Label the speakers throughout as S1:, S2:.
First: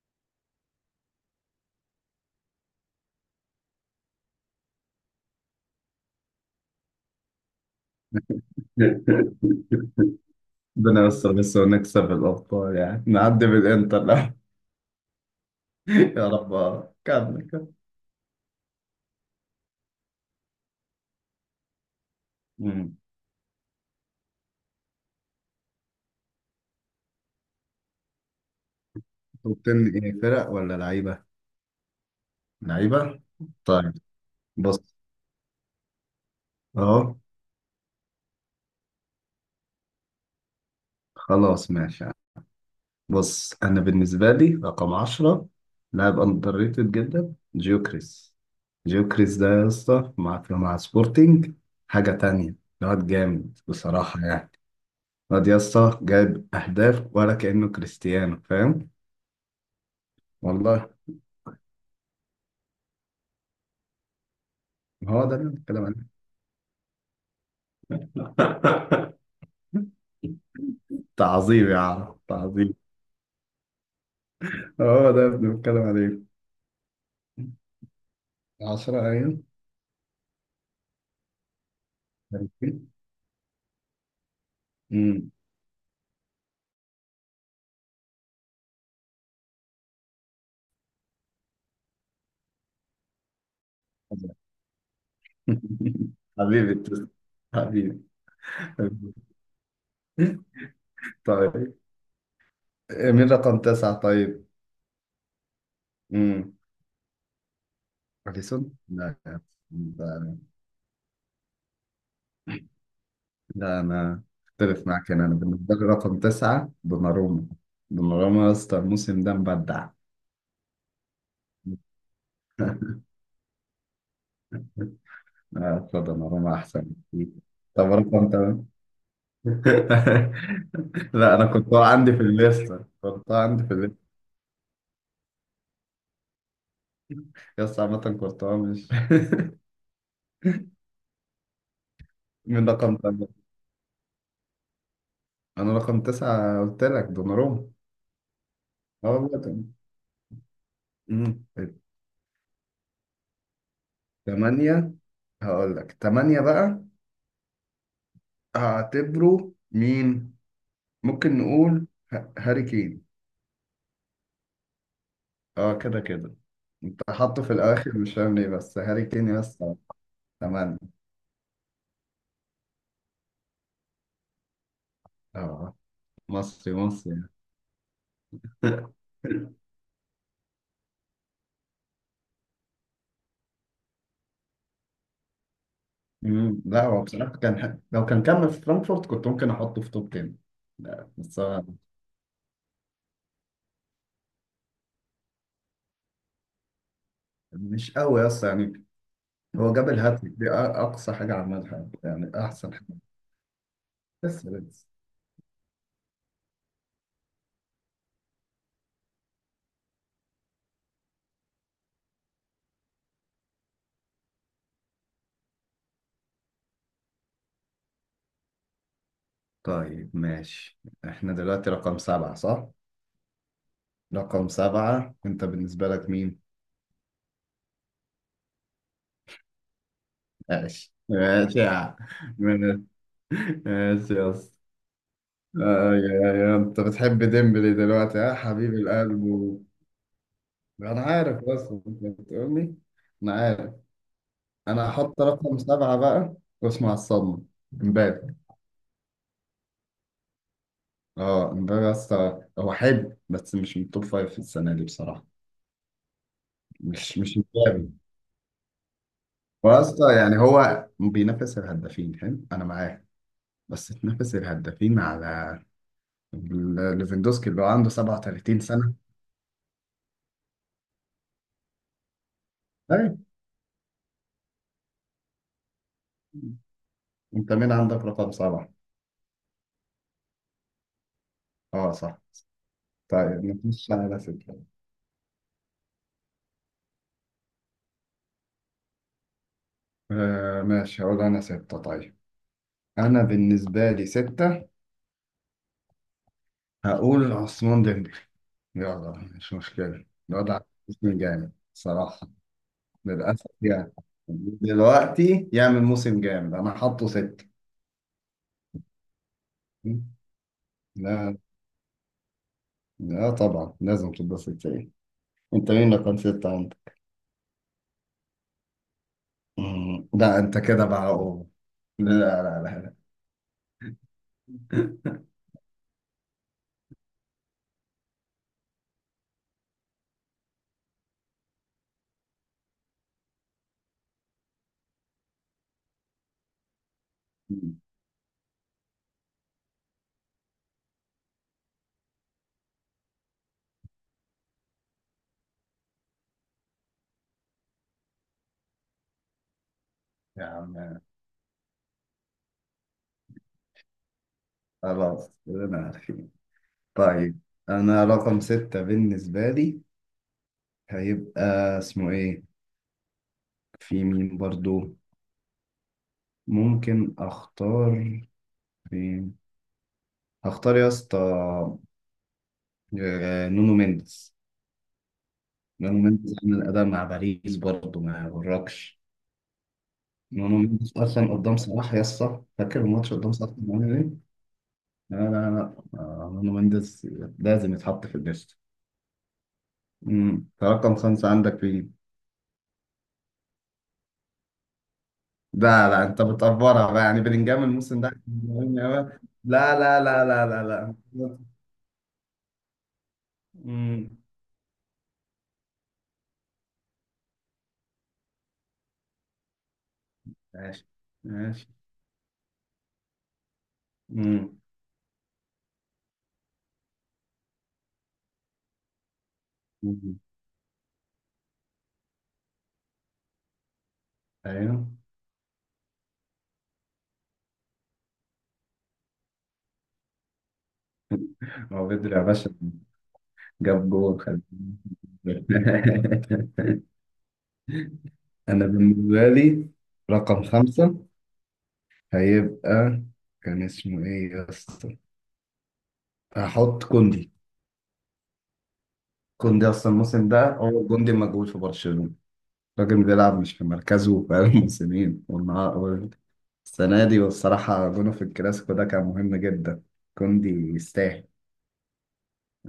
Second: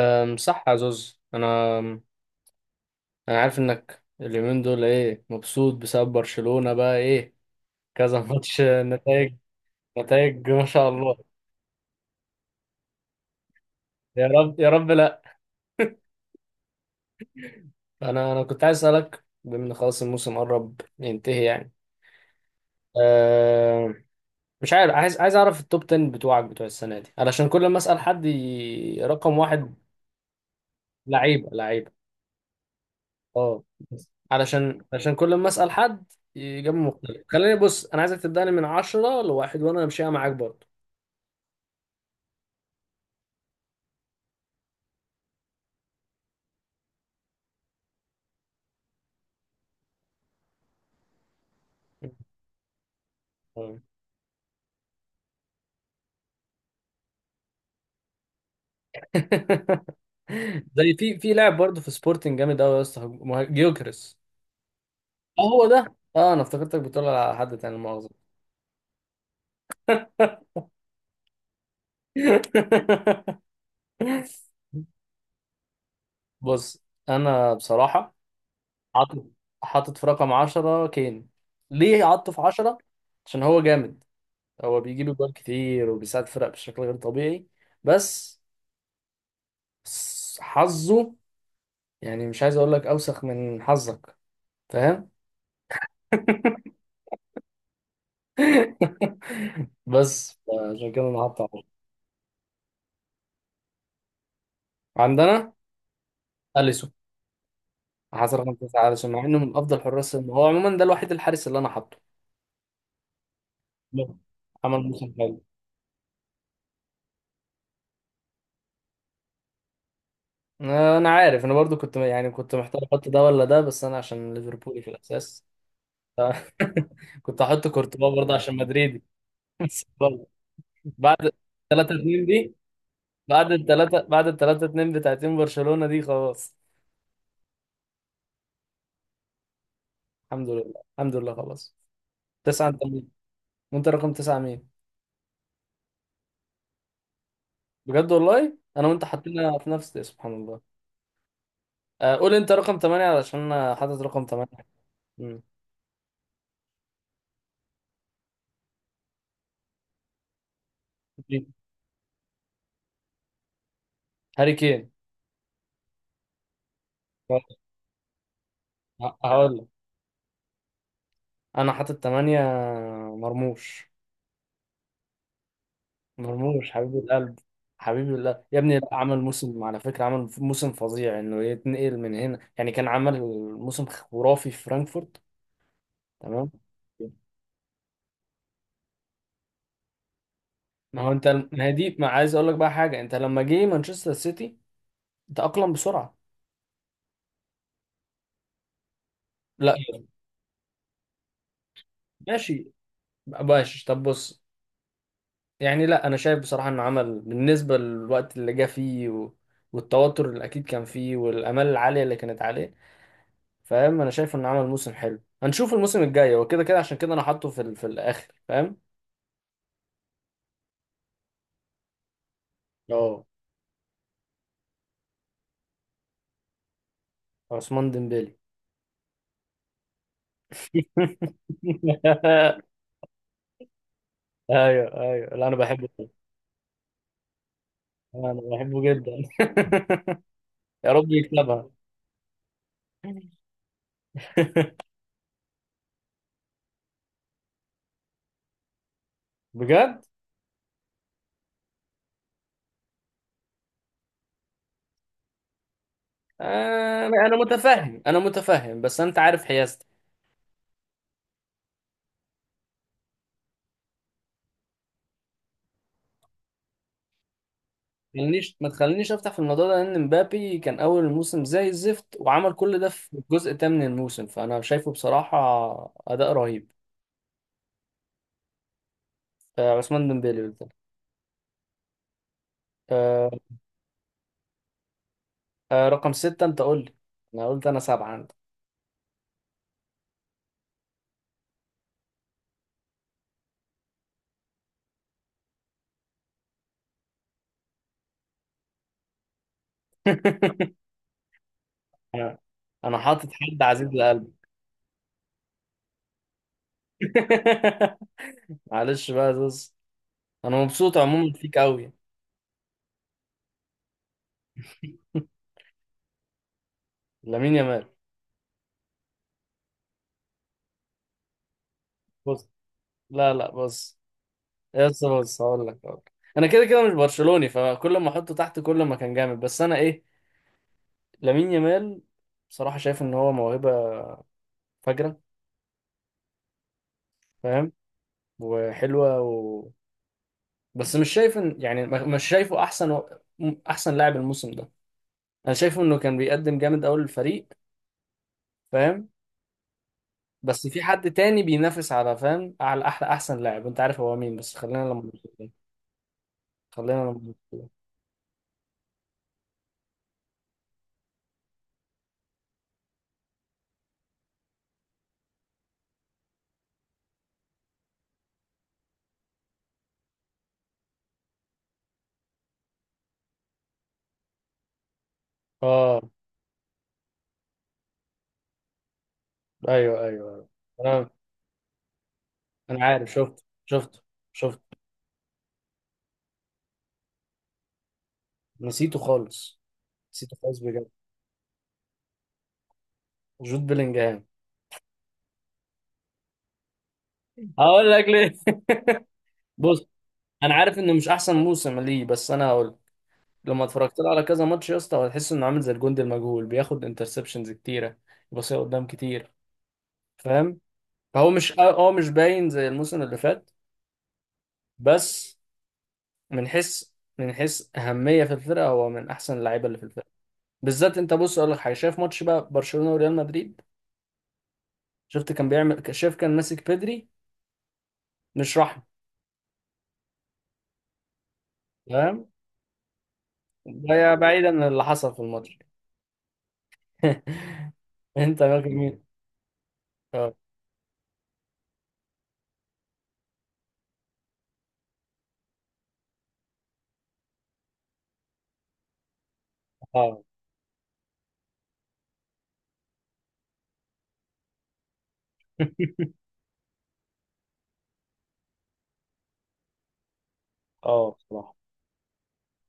S1: صح يا زوز، انا عارف انك اليومين دول ايه، مبسوط بسبب برشلونة بقى ايه كذا. ماتش نتائج نتائج ما شاء
S2: ربنا
S1: الله.
S2: يستر بس ونكسب الأبطال، يعني نعدي بالإنتر
S1: يا
S2: لا.
S1: رب يا رب، لا.
S2: يا رب. كمل كمل.
S1: انا كنت عايز اسالك، بما ان خلاص الموسم قرب ينتهي يعني.
S2: مم.
S1: أه مش عارف، عايز اعرف التوب 10 بتوعك بتوع السنة دي، علشان كل ما اسال حد رقم
S2: توب
S1: واحد.
S2: 10 إيه، فرق ولا لعيبة؟
S1: لعيبة لعيبة.
S2: لعيبة؟
S1: اه
S2: طيب،
S1: بس. علشان
S2: بص.
S1: علشان كل ما اسال حد إجابة
S2: أهو،
S1: مختلفة. خليني بص، أنا عايزك تبدأني من عشرة لواحد وأنا همشيها معاك برضه.
S2: خلاص ماشي يعني. بص، أنا بالنسبة لي رقم 10 لاعب أندر ريتد جدا جيوكريس. جيوكريس ده يا اسطى مع سبورتينج حاجة
S1: أيوة.
S2: تانية. الواد جامد بصراحة يعني، الواد يا اسطى جايب أهداف ولا كأنه كريستيانو، فاهم؟ والله.
S1: زي في لاعب برضه في سبورتنج جامد قوي يا اسطى جيوكرس.
S2: ما هو ده
S1: اه
S2: اللي
S1: هو
S2: بنتكلم
S1: ده.
S2: عليه.
S1: اه انا افتكرتك بتقول على حد تاني، مؤاخذة.
S2: تعظيم يا عم، تعظيم. هو ده اللي بنتكلم عليه.
S1: بص انا بصراحة
S2: 10
S1: عاطف
S2: أيام.
S1: حاطط في رقم 10 كين. ليه عاطف في 10؟ عشان هو جامد، هو بيجيب
S2: امم
S1: جوال كتير وبيساعد فرق بشكل غير طبيعي. بس حظه، يعني مش عايز اقول لك اوسخ من حظك، فاهم؟
S2: حبيبي تسلم، حبيبي. حبيبي.
S1: بس. عشان كده انا هحط
S2: طيب،
S1: عشرة.
S2: مين رقم تسعة طيب؟
S1: عندنا
S2: امم
S1: اليسون، حصل
S2: أليسون،
S1: 5 اليسون مع انه من افضل حراس
S2: لا،
S1: هو عموما ده الوحيد الحارس اللي انا حاطه. لا.
S2: انا
S1: عمل
S2: اختلف معاك
S1: موسم
S2: هنا. انا
S1: حلو.
S2: بالنسبه لي رقم تسعه دوناروما. دوناروما يا اسطى الموسم ده مبدع.
S1: انا عارف، انا برضو كنت محتار احط ده ولا ده، بس انا عشان ليفربولي في الاساس.
S2: آه، دوناروما احسن بكتير.
S1: كنت هحط
S2: طب
S1: كورتوا
S2: رقم
S1: برضه عشان
S2: ثمانيه.
S1: مدريدي. بس برضه بعد
S2: لا، انا كورتوا
S1: 3
S2: عندي في
S1: 2 دي،
S2: الليسته، كورتوا
S1: بعد
S2: عندي في
S1: الثلاثة
S2: الليسته
S1: بعد الثلاثة 2 بتاعتين برشلونة دي خلاص.
S2: يس عامه كورتوا مش.
S1: الحمد لله. الحمد لله خلاص. تسعة
S2: من
S1: انت
S2: رقم
S1: مين؟
S2: تمانية،
S1: وانت رقم تسعة مين؟
S2: انا رقم تسعة قلت لك دوناروما.
S1: بجد والله انا وانت
S2: اه والله
S1: حطينا في نفس، سبحان الله.
S2: أمم.
S1: آه، قول انت رقم 8 علشان انا حاطط رقم 8.
S2: التمانية،
S1: مم.
S2: هقول لك تمانية بقى. هعتبره مين؟ ممكن نقول هاري كين.
S1: هاري كين.
S2: اه، كده كده انت حاطه في الاخر، مش فاهم ليه، بس هاري كين
S1: هقول
S2: يس.
S1: لك
S2: تمانية،
S1: انا حاطط 8. مرموش.
S2: اه.
S1: مرموش
S2: مصري
S1: حبيب
S2: مصري.
S1: القلب. حبيب الله يا ابني. لا، عمل موسم على فكرة. عمل موسم فظيع، انه يتنقل من هنا يعني كان عمل موسم خرافي في فرانكفورت. تمام.
S2: لا هو بصراحة كان لو كان كمل في فرانكفورت كنت ممكن أحطه في توب 10.
S1: ما
S2: لا
S1: هو انت،
S2: بس
S1: ما
S2: هو
S1: هي دي ما عايز اقول لك بقى حاجه، انت لما جه مانشستر سيتي تأقلم بسرعه.
S2: مش قوي أصلا يعني. هو
S1: لا
S2: جاب الهاتريك دي، أقصى حاجة عملها يعني،
S1: ماشي،
S2: أحسن حاجة.
S1: ماشي طب بص.
S2: بس.
S1: يعني لا انا شايف بصراحه انه عمل بالنسبه للوقت اللي جه فيه، و... والتوتر اللي اكيد كان فيه، والامال العاليه اللي كانت عليه، فاهم؟ انا شايف انه عمل موسم حلو. هنشوف الموسم الجاي، هو كده كده عشان كده انا حاطه في ال... في الاخر، فاهم؟
S2: طيب ماشي، إحنا دلوقتي رقم سبعة صح؟
S1: اه،
S2: رقم سبعة أنت بالنسبة لك مين؟
S1: عثمان ديمبélé.
S2: ماشي ماشي يا عم. ماشي يا اسطى.
S1: ايوه ايوه، لا انا بحبه.
S2: آه يا أنت بتحب ديمبلي دلوقتي
S1: انا
S2: يا حبيب
S1: بحبه جدا.
S2: القلب و...
S1: يا
S2: أنا
S1: رب
S2: عارف
S1: يكسبها.
S2: أصلا أنت بتقولي. أنا عارف. انا هحط رقم سبعة بقى، واسمع الصدمة، امبابي.
S1: بجد.
S2: اه امبابي اصلا هو حلو بس مش من التوب فايف في السنة دي بصراحة.
S1: انا
S2: مش
S1: انا
S2: مش امبابي.
S1: متفهم، انا متفهم، بس انت عارف حيازتي.
S2: واصلا يعني هو بينافس الهدافين، حلو، انا معاه. بس تنافس الهدافين على ليفاندوسكي اللي هو عنده 37
S1: ما
S2: سنة.
S1: تخلينيش افتح في الموضوع ده، لان مبابي كان اول الموسم زي الزفت وعمل كل ده في
S2: طيب
S1: الجزء الثامن من الموسم، فانا شايفه بصراحه اداء رهيب.
S2: انت مين عندك رقم سبعة؟
S1: آه، عثمان ديمبélé قلت لك.
S2: اه صح.
S1: آه،
S2: طيب نخش على ستة.
S1: رقم ستة انت قول لي، انا قلت انا سبعة عندك.
S2: آه ماشي، هقول انا ستة طيب. انا بالنسبة لي ستة هقول عثمان ديمبلي، يلا، مش مشكلة. الوضع موسم جامد صراحة.
S1: انا حاطط
S2: للأسف
S1: حد عزيز
S2: يعني
S1: لقلبي.
S2: دلوقتي يعمل موسم جامد، أنا حاطه ستة.
S1: معلش بقى، بص، انا مبسوط عموما
S2: لا
S1: فيك قوي.
S2: لا طبعا لازم تبقى ستة إيه. أنت مين اللي كان ستة أنت؟
S1: لامين يامال.
S2: لا أنت كده بقى، أوه. لا
S1: بص،
S2: لا لا لا.
S1: لا لا، بص يس، بص هقول لك. انا كده كده مش برشلوني، فكل ما احطه تحت كل ما كان جامد. بس انا ايه، لامين يامال بصراحة شايف إن هو موهبة فجرة، فاهم؟
S2: مم.
S1: وحلوة، و... بس مش شايف إن يعني مش شايفه أحسن، و... أحسن لاعب الموسم ده. أنا شايفه إنه كان بيقدم جامد أوي للفريق، فاهم؟
S2: يا
S1: بس في
S2: عم
S1: حد تاني بينافس على، فاهم، على أحلى أحسن لاعب، أنت عارف هو مين، بس خلينا لما نوصل
S2: خلاص
S1: له.
S2: أنا عارفين.
S1: خلينا لما.
S2: طيب أنا رقم ستة بالنسبة لي هيبقى اسمه إيه؟ في مين برضو؟ ممكن أختار مين؟ هختار يا اسطى آه، نونو مينديز. نونو
S1: آه،
S2: مينديز عمل أداء مع باريس برضه، ما يغركش.
S1: أيوه أيوه أيوه.
S2: نونو مينديز
S1: أنا
S2: أصلا قدام صلاح يا اسطى، فاكر
S1: أنا عارف،
S2: الماتش قدام
S1: شفت
S2: صلاح كان عامل
S1: شفت
S2: إيه؟
S1: شفت.
S2: لا لا لا. آه، نونو مينديز لازم يتحط في الليست.
S1: نسيته خالص. نسيته
S2: امم،
S1: خالص بجد.
S2: رقم خمسة عندك في.
S1: جود بلينجهام.
S2: لا لا أنت بتقفرها بقى يعني، بلينجهام
S1: هقول
S2: الموسم
S1: لك
S2: ده
S1: ليه.
S2: مهم أوي. لا
S1: بص
S2: لا لا لا
S1: انا
S2: لا
S1: عارف انه مش احسن
S2: لا.
S1: موسم ليه، بس انا هقول، لما اتفرجت له
S2: امم،
S1: على كذا ماتش يا اسطى هتحس انه عامل زي الجندي المجهول، بياخد انترسبشنز كتيره، يبصيها قدام كتير، فاهم؟
S2: ماشي.
S1: فهو مش
S2: ماشي،
S1: اه آه مش باين زي الموسم اللي فات.
S2: امم.
S1: بس من حيث، من حيث اهميه في الفرقه، هو من احسن اللعيبه اللي في الفرقه.
S2: أمم.
S1: بالذات انت بص اقول لك حاجه، شايف ماتش بقى برشلونه وريال مدريد،
S2: أيوه.
S1: شفت كان بيعمل، شايف كان ماسك بيدري مش رحمه،
S2: هو بدري يا
S1: فاهم؟
S2: باشا، جاب
S1: ده يا،
S2: جول خد.
S1: بعيدا عن اللي حصل في الماتش. انت
S2: انا
S1: باكل مين؟
S2: بالنسبه لي
S1: اه
S2: رقم خمسة هيبقى، كان اسمه ايه يا اسطى؟ هحط كوندي. كوندي اصلا
S1: آه.
S2: الموسم ده، هو كوندي موجود في برشلونة، الراجل بيلعب مش في مركزه بقاله موسمين. والنهار السنة دي، والصراحة جونه في الكلاسيكو ده كان مهم جدا. كوندي
S1: اه
S2: يستاهل.
S1: بصراحة.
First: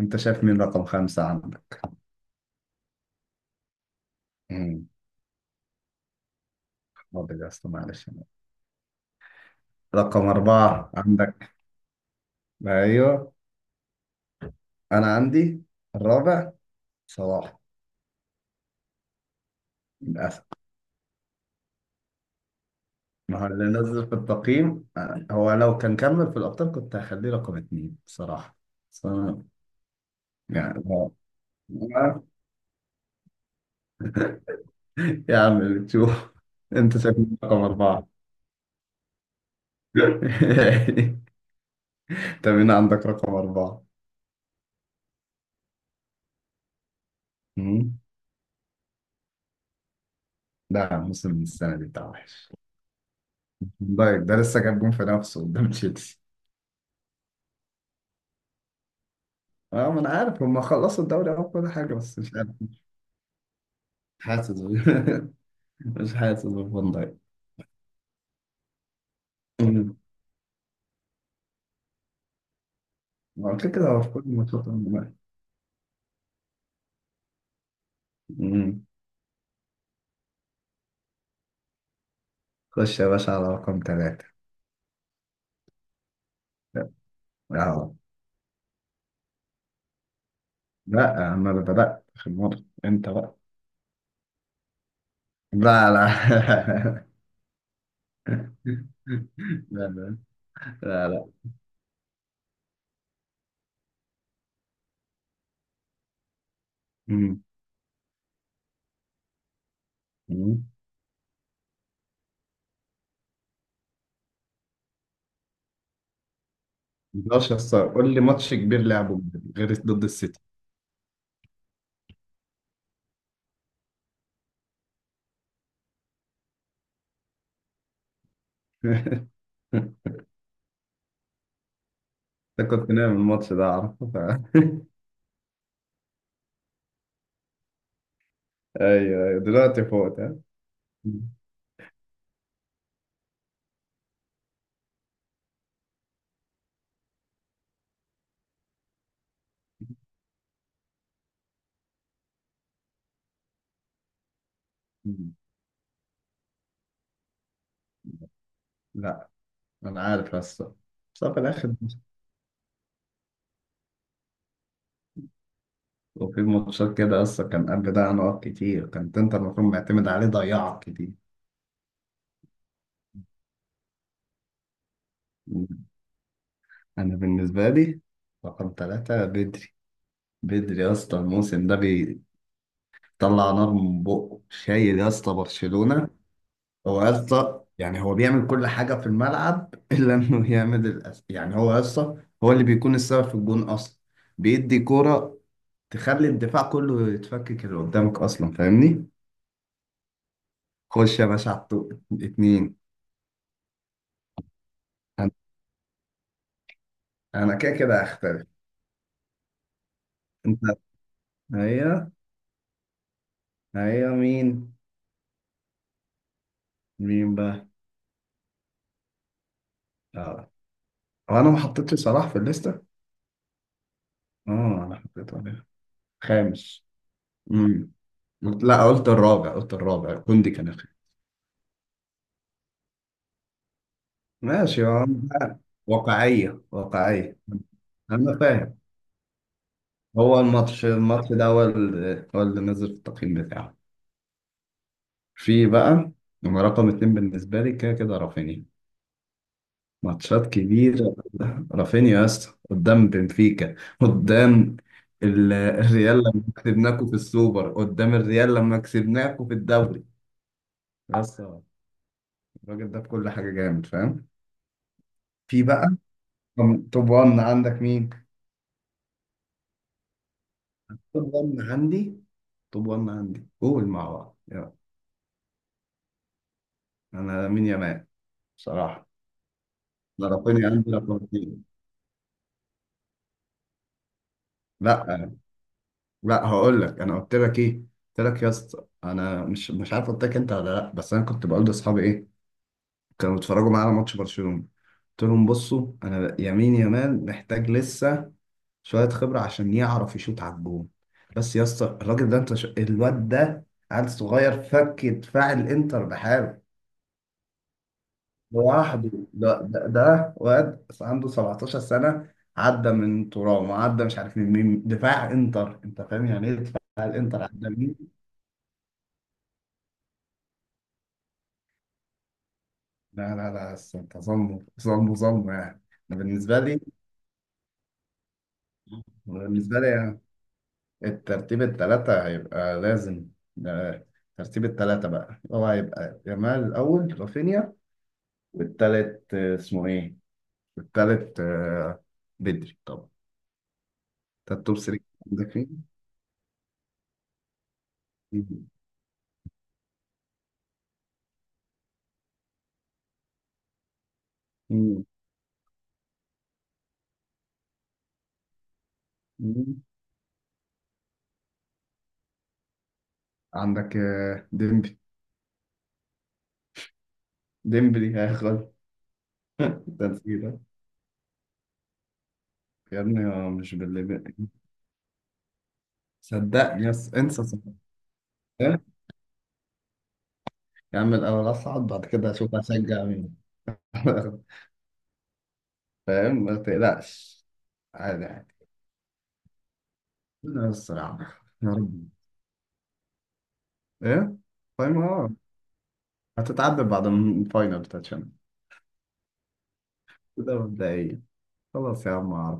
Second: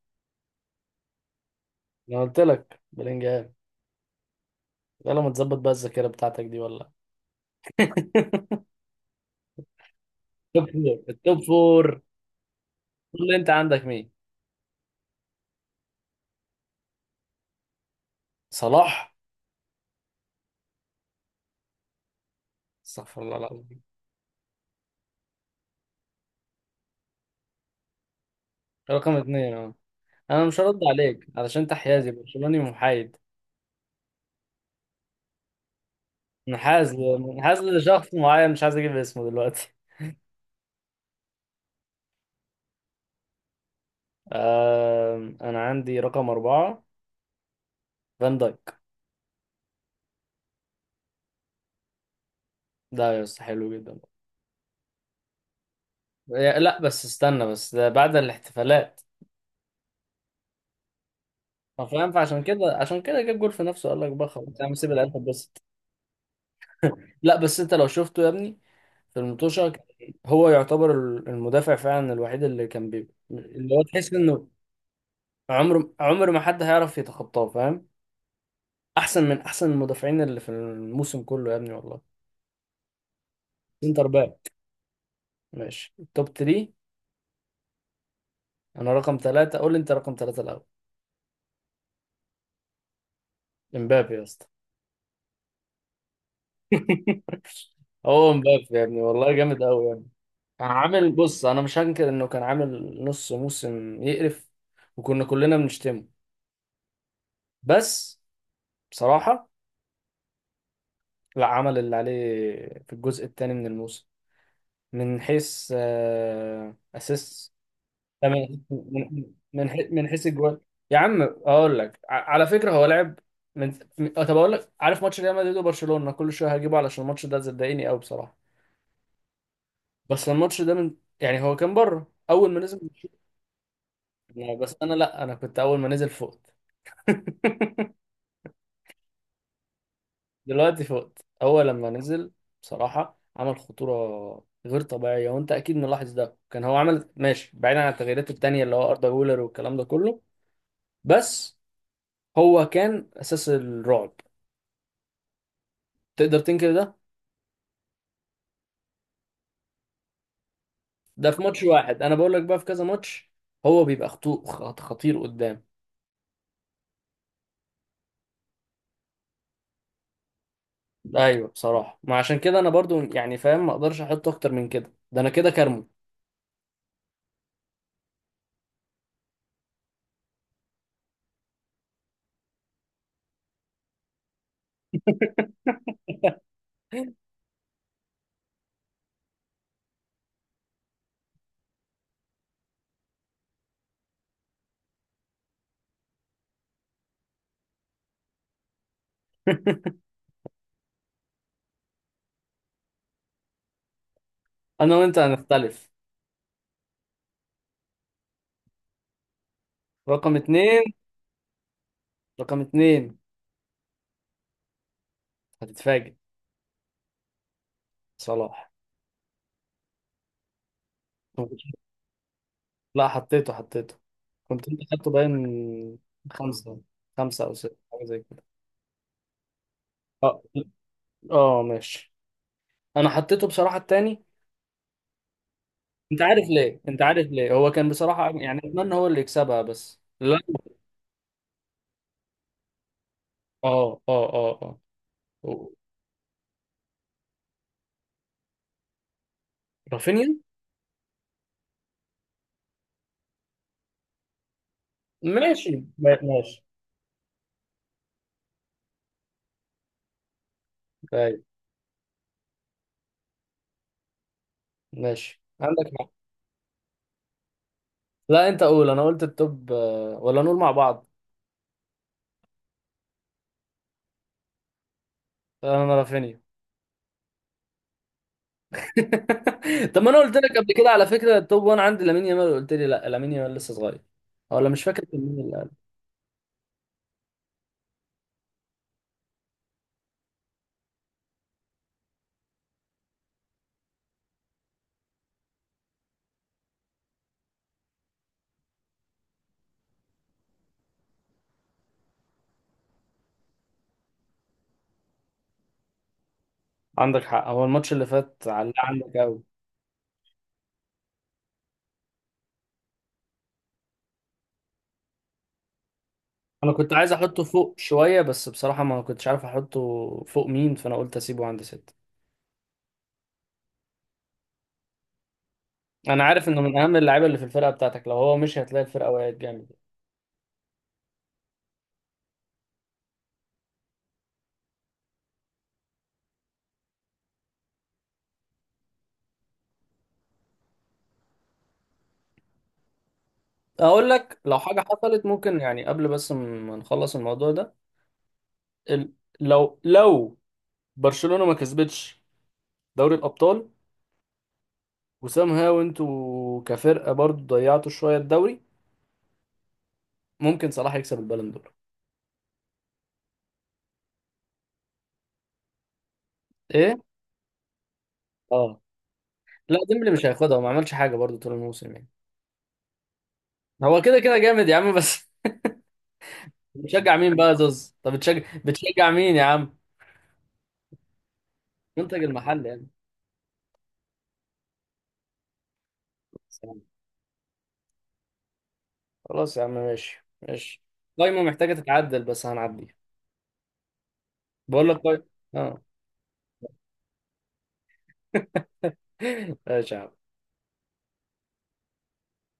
S2: انت شايف مين رقم خمسة عندك؟
S1: انا قلت لك بلينجهام،
S2: مم،
S1: يلا ما تظبط بقى الذاكرة بتاعتك دي ولا.
S2: حاضر يا اسطى، معلش.
S1: التوب
S2: رقم أربعة
S1: فور. التوب
S2: عندك.
S1: فور
S2: ايوه
S1: اللي انت عندك مين؟
S2: انا عندي الرابع صلاح،
S1: صلاح؟
S2: للأسف.
S1: استغفر الله
S2: ما هو اللي
S1: العظيم.
S2: نزل في التقييم. آه، هو لو كان كمل في الأبطال كنت هخليه رقم اتنين بصراحة. بس
S1: رقم
S2: أنا-
S1: اتنين اه. انا مش هرد
S2: يعني هو،
S1: عليك علشان انت حيازي
S2: هو-
S1: برشلوني محايد،
S2: يا عم اللي تشوف.
S1: منحاز
S2: أنت شايفني رقم
S1: منحاز
S2: أربعة.
S1: لشخص معين مش عايز اجيب اسمه دلوقتي.
S2: طب هنا عندك رقم أربعة.
S1: انا عندي رقم اربعة
S2: مم.
S1: فان دايك.
S2: لا، موسم السنة دي بتاع وحش.
S1: ده يا اسطى حلو جدا.
S2: دايك ده لسه جاب جون في نفسه قدام تشيلسي.
S1: لا بس استنى، بس ده بعد الاحتفالات.
S2: اه ما انا عارف هم خلصوا الدوري او كل
S1: ما
S2: حاجه،
S1: فاهم،
S2: بس مش
S1: فعشان
S2: عارف،
S1: كده،
S2: مش
S1: عشان كده جاب جول في نفسه، قال لك بقى
S2: حاسس
S1: خلاص يا عم سيب القلب بس.
S2: مش حاسس بفان دايك.
S1: لا بس انت لو شفته يا ابني في المطوشة، كان
S2: مم.
S1: هو يعتبر المدافع فعلا الوحيد اللي كان بي
S2: هو كده
S1: اللي هو
S2: كده هو في
S1: تحس
S2: كل
S1: انه عمر عمر ما حد هيعرف يتخطاه، فاهم؟
S2: ماتشات.
S1: احسن من احسن المدافعين اللي في الموسم كله يا ابني والله.
S2: خش يا باشا على رقم
S1: سنتر
S2: ثلاثة.
S1: باك. ماشي توب 3.
S2: اه.
S1: انا رقم ثلاثة، قول لي انت رقم ثلاثة الاول.
S2: لا انا اللي بدأت في الموضوع، انت بقى.
S1: امبابي يا اسطى.
S2: لا لا.
S1: هو امبابي يا ابني
S2: لا
S1: والله جامد قوي يعني.
S2: لا
S1: كان
S2: لا
S1: عامل،
S2: لا.
S1: بص انا مش هنكر انه كان عامل نص موسم يقرف وكنا كلنا بنشتمه.
S2: مم.
S1: بس بصراحة
S2: مم.
S1: لا، عمل اللي عليه في الجزء الثاني من الموسم. من حيث
S2: مقدرش
S1: اسيست،
S2: يا اسطى، قول لي ماتش
S1: من
S2: كبير لعبه
S1: من
S2: غير ضد
S1: من حيث
S2: السيتي.
S1: الجوال. يا عم اقول لك، على فكره هو لعب طب اقول لك، عارف ماتش ريال مدريد وبرشلونه، كل شويه هجيبه علشان الماتش ده صدقني قوي بصراحه. بس الماتش ده، من يعني هو كان بره اول ما
S2: انت
S1: نزل.
S2: كنت نايم الماتش ده اعرفه ف...
S1: بس انا، لا انا كنت اول ما نزل فوق.
S2: ايوه ايوه دلوقتي فوت ها.
S1: دلوقتي
S2: مم.
S1: فقت. هو لما نزل بصراحة عمل خطورة غير طبيعية، وانت اكيد ملاحظ ده. كان هو عمل ماشي، بعيدا عن التغييرات التانية اللي هو اردا جولر والكلام ده كله، بس هو كان اساس الرعب.
S2: مم.
S1: تقدر تنكر ده؟
S2: لا انا عارف اصلا. بس
S1: ده
S2: هو في
S1: في ماتش
S2: الاخر،
S1: واحد، انا بقول لك بقى في كذا ماتش هو بيبقى خطير قدام.
S2: وفي ماتشات كده اصلا كان قبل ده نقط كتير كانت انت المفروض معتمد عليه، ضيعك كتير.
S1: ايوه بصراحة، ما عشان كده انا برضو يعني فاهم، ما اقدرش احط اكتر من كده، ده انا كده كارمه.
S2: انا بالنسبه لي رقم ثلاثة بدري. بدري يا اسطى الموسم ده بيطلع نار من بقه، شايل يا اسطى برشلونه. هو يا اسطى يعني هو بيعمل كل حاجه في الملعب الا انه يعمل الأس... يعني هو يا اسطى هو اللي بيكون السبب في الجون اصلا، بيدي كوره تخلي الدفاع كله يتفكك اللي قدامك اصلا، فاهمني. خش يا باشا على الطوق اتنين.
S1: انا وانت
S2: انا
S1: هنختلف.
S2: أنا كده كده هختلف.
S1: رقم
S2: انت،
S1: اتنين
S2: هي،
S1: رقم اتنين
S2: هي مين؟
S1: هتتفاجئ.
S2: مين بقى؟
S1: صلاح.
S2: اه. هو انا ما حطيتش صلاح في الليسته.
S1: لا حطيته، حطيته، كنت انت
S2: اه انا
S1: خدته
S2: حطيت عليها
S1: باين. خمسة.
S2: خامس.
S1: خمسة أو ستة،
S2: امم.
S1: حاجة زي كده.
S2: لا قلت الرابع، قلت الرابع،
S1: اه.
S2: كوندي كان الخامس.
S1: اه ماشي. أنا حطيته بصراحة التاني.
S2: ماشي يا عم.
S1: أنت عارف
S2: واقعية،
S1: ليه؟ أنت عارف
S2: واقعية.
S1: ليه، هو كان بصراحة،
S2: أنا
S1: يعني
S2: فاهم.
S1: أتمنى هو اللي يكسبها بس لا.
S2: هو الماتش، الماتش ده هو هو اللي نزل في التقييم بتاعه.
S1: اه، اه، اه.
S2: في
S1: اه
S2: بقى، هو رقم اتنين بالنسبة لي كده كده رافينيا.
S1: رافينيا.
S2: ماتشات كبيرة، رافينيا يا اسطى قدام بنفيكا، قدام
S1: ماشي.
S2: الريال لما
S1: ماشي.
S2: كسبناكوا في السوبر، قدام الريال لما كسبناكوا في الدوري. بس
S1: طيب.
S2: الراجل ده في كل حاجة جامد، فاهم.
S1: ماشي
S2: في
S1: عندك
S2: بقى،
S1: حق.
S2: توب 1 عندك مين؟
S1: لا أنت قول، أنا قلت التوب ولا نقول مع بعض.
S2: توب 1 عندي، توب 1 عندي، قول مع بعض يلا.
S1: أنا رافينيا.
S2: انا مين يا مان بصراحة؟
S1: طب ما انا
S2: لا
S1: قلت لك
S2: رافينيا
S1: قبل كده
S2: عندي، لا
S1: على فكره، التوب
S2: فلورتين.
S1: 1 عندي لامين يامال، قلت لي لا لامين يامال لسه صغير، أو ولا مش فاكر كان
S2: لا
S1: مين اللي قال.
S2: لا، هقول لك انا قلت لك ايه. قلت لك يا اسطى انا مش عارف قلت لك انت ولا لا، بس انا كنت بقول لاصحابي ايه كانوا بيتفرجوا معايا على ماتش برشلونة، قلت لهم بصوا انا يمين يامال محتاج لسه شوية خبرة عشان يعرف يشوط على الجون. بس يا اسطى الراجل ده، انت ش... الواد ده عيل صغير فك دفاع الانتر بحاله
S1: عندك حق، هو الماتش اللي فات علق
S2: لوحده.
S1: عندك قوي.
S2: ده واد عنده 17 سنة، عدى من ترام، وعدى مش عارف من مين، دفاع انتر، انت فاهم يعني ايه
S1: انا
S2: دفاع
S1: كنت عايز
S2: الانتر
S1: احطه
S2: عدى
S1: فوق
S2: مين؟
S1: شويه بس بصراحه ما كنتش عارف احطه فوق مين، فانا قلت اسيبه عند ستة.
S2: لا لا لا، بس انت ظلمه، ظلمه، ظلمه يعني. أنا
S1: انا عارف
S2: بالنسبة
S1: انه من
S2: لي،
S1: اهم اللعيبه اللي في الفرقه بتاعتك، لو هو مش هتلاقي الفرقه وقعت جامد.
S2: بالنسبة لي يعني الترتيب الثلاثة هيبقى لازم ده. ترتيب الثلاثة بقى هو هيبقى يامال الأول، رافينيا، والتالت آه، اسمه ايه؟ والتالت آه، بدري طبعا.
S1: اقول لك
S2: ده
S1: لو
S2: التوب
S1: حاجه
S2: 3
S1: حصلت،
S2: عندك
S1: ممكن
S2: مين؟
S1: يعني قبل بس ما نخلص الموضوع ده،
S2: مين
S1: ال- لو برشلونه ما كسبتش دوري الابطال،
S2: مين
S1: وسام هاو انتوا كفرقة برضو ضيعتوا شوية الدوري،
S2: مين؟
S1: ممكن صلاح يكسب البالون دور.
S2: عندك آه، ديمبلي.
S1: ايه؟
S2: ديمبلي هياخد.
S1: اه. لا
S2: ده
S1: ديمبلي مش هياخدها،
S2: نسيته.
S1: وما عملش حاجة برضو طول الموسم يعني.
S2: يا ابني هو مش
S1: هو
S2: باللي،
S1: كده كده جامد يا عم بس.
S2: صدقني يس،
S1: بتشجع مين
S2: انسى
S1: بقى يا
S2: صدقني.
S1: زوز؟ طب بتشجع،
S2: إيه؟
S1: مين يا عم؟
S2: يا عم الاول اصعد، بعد
S1: منتج
S2: كده اشوف
S1: المحل يعني.
S2: اشجع مين. فاهم، ما تقلقش، عادي عادي.
S1: خلاص يا عم ماشي،
S2: لا
S1: ماشي.
S2: الصراحة
S1: قايمة
S2: يا
S1: محتاجة
S2: رب.
S1: تتعدل بس هنعديها.
S2: ايه؟
S1: بقول لك
S2: فاهم،
S1: قايمة.
S2: اه.
S1: اه.
S2: هتتعدل بعد الفاينل بتاع الشامبيونز،
S1: ماشي يا عم.
S2: ده مبدئيا. خلاص يا عم.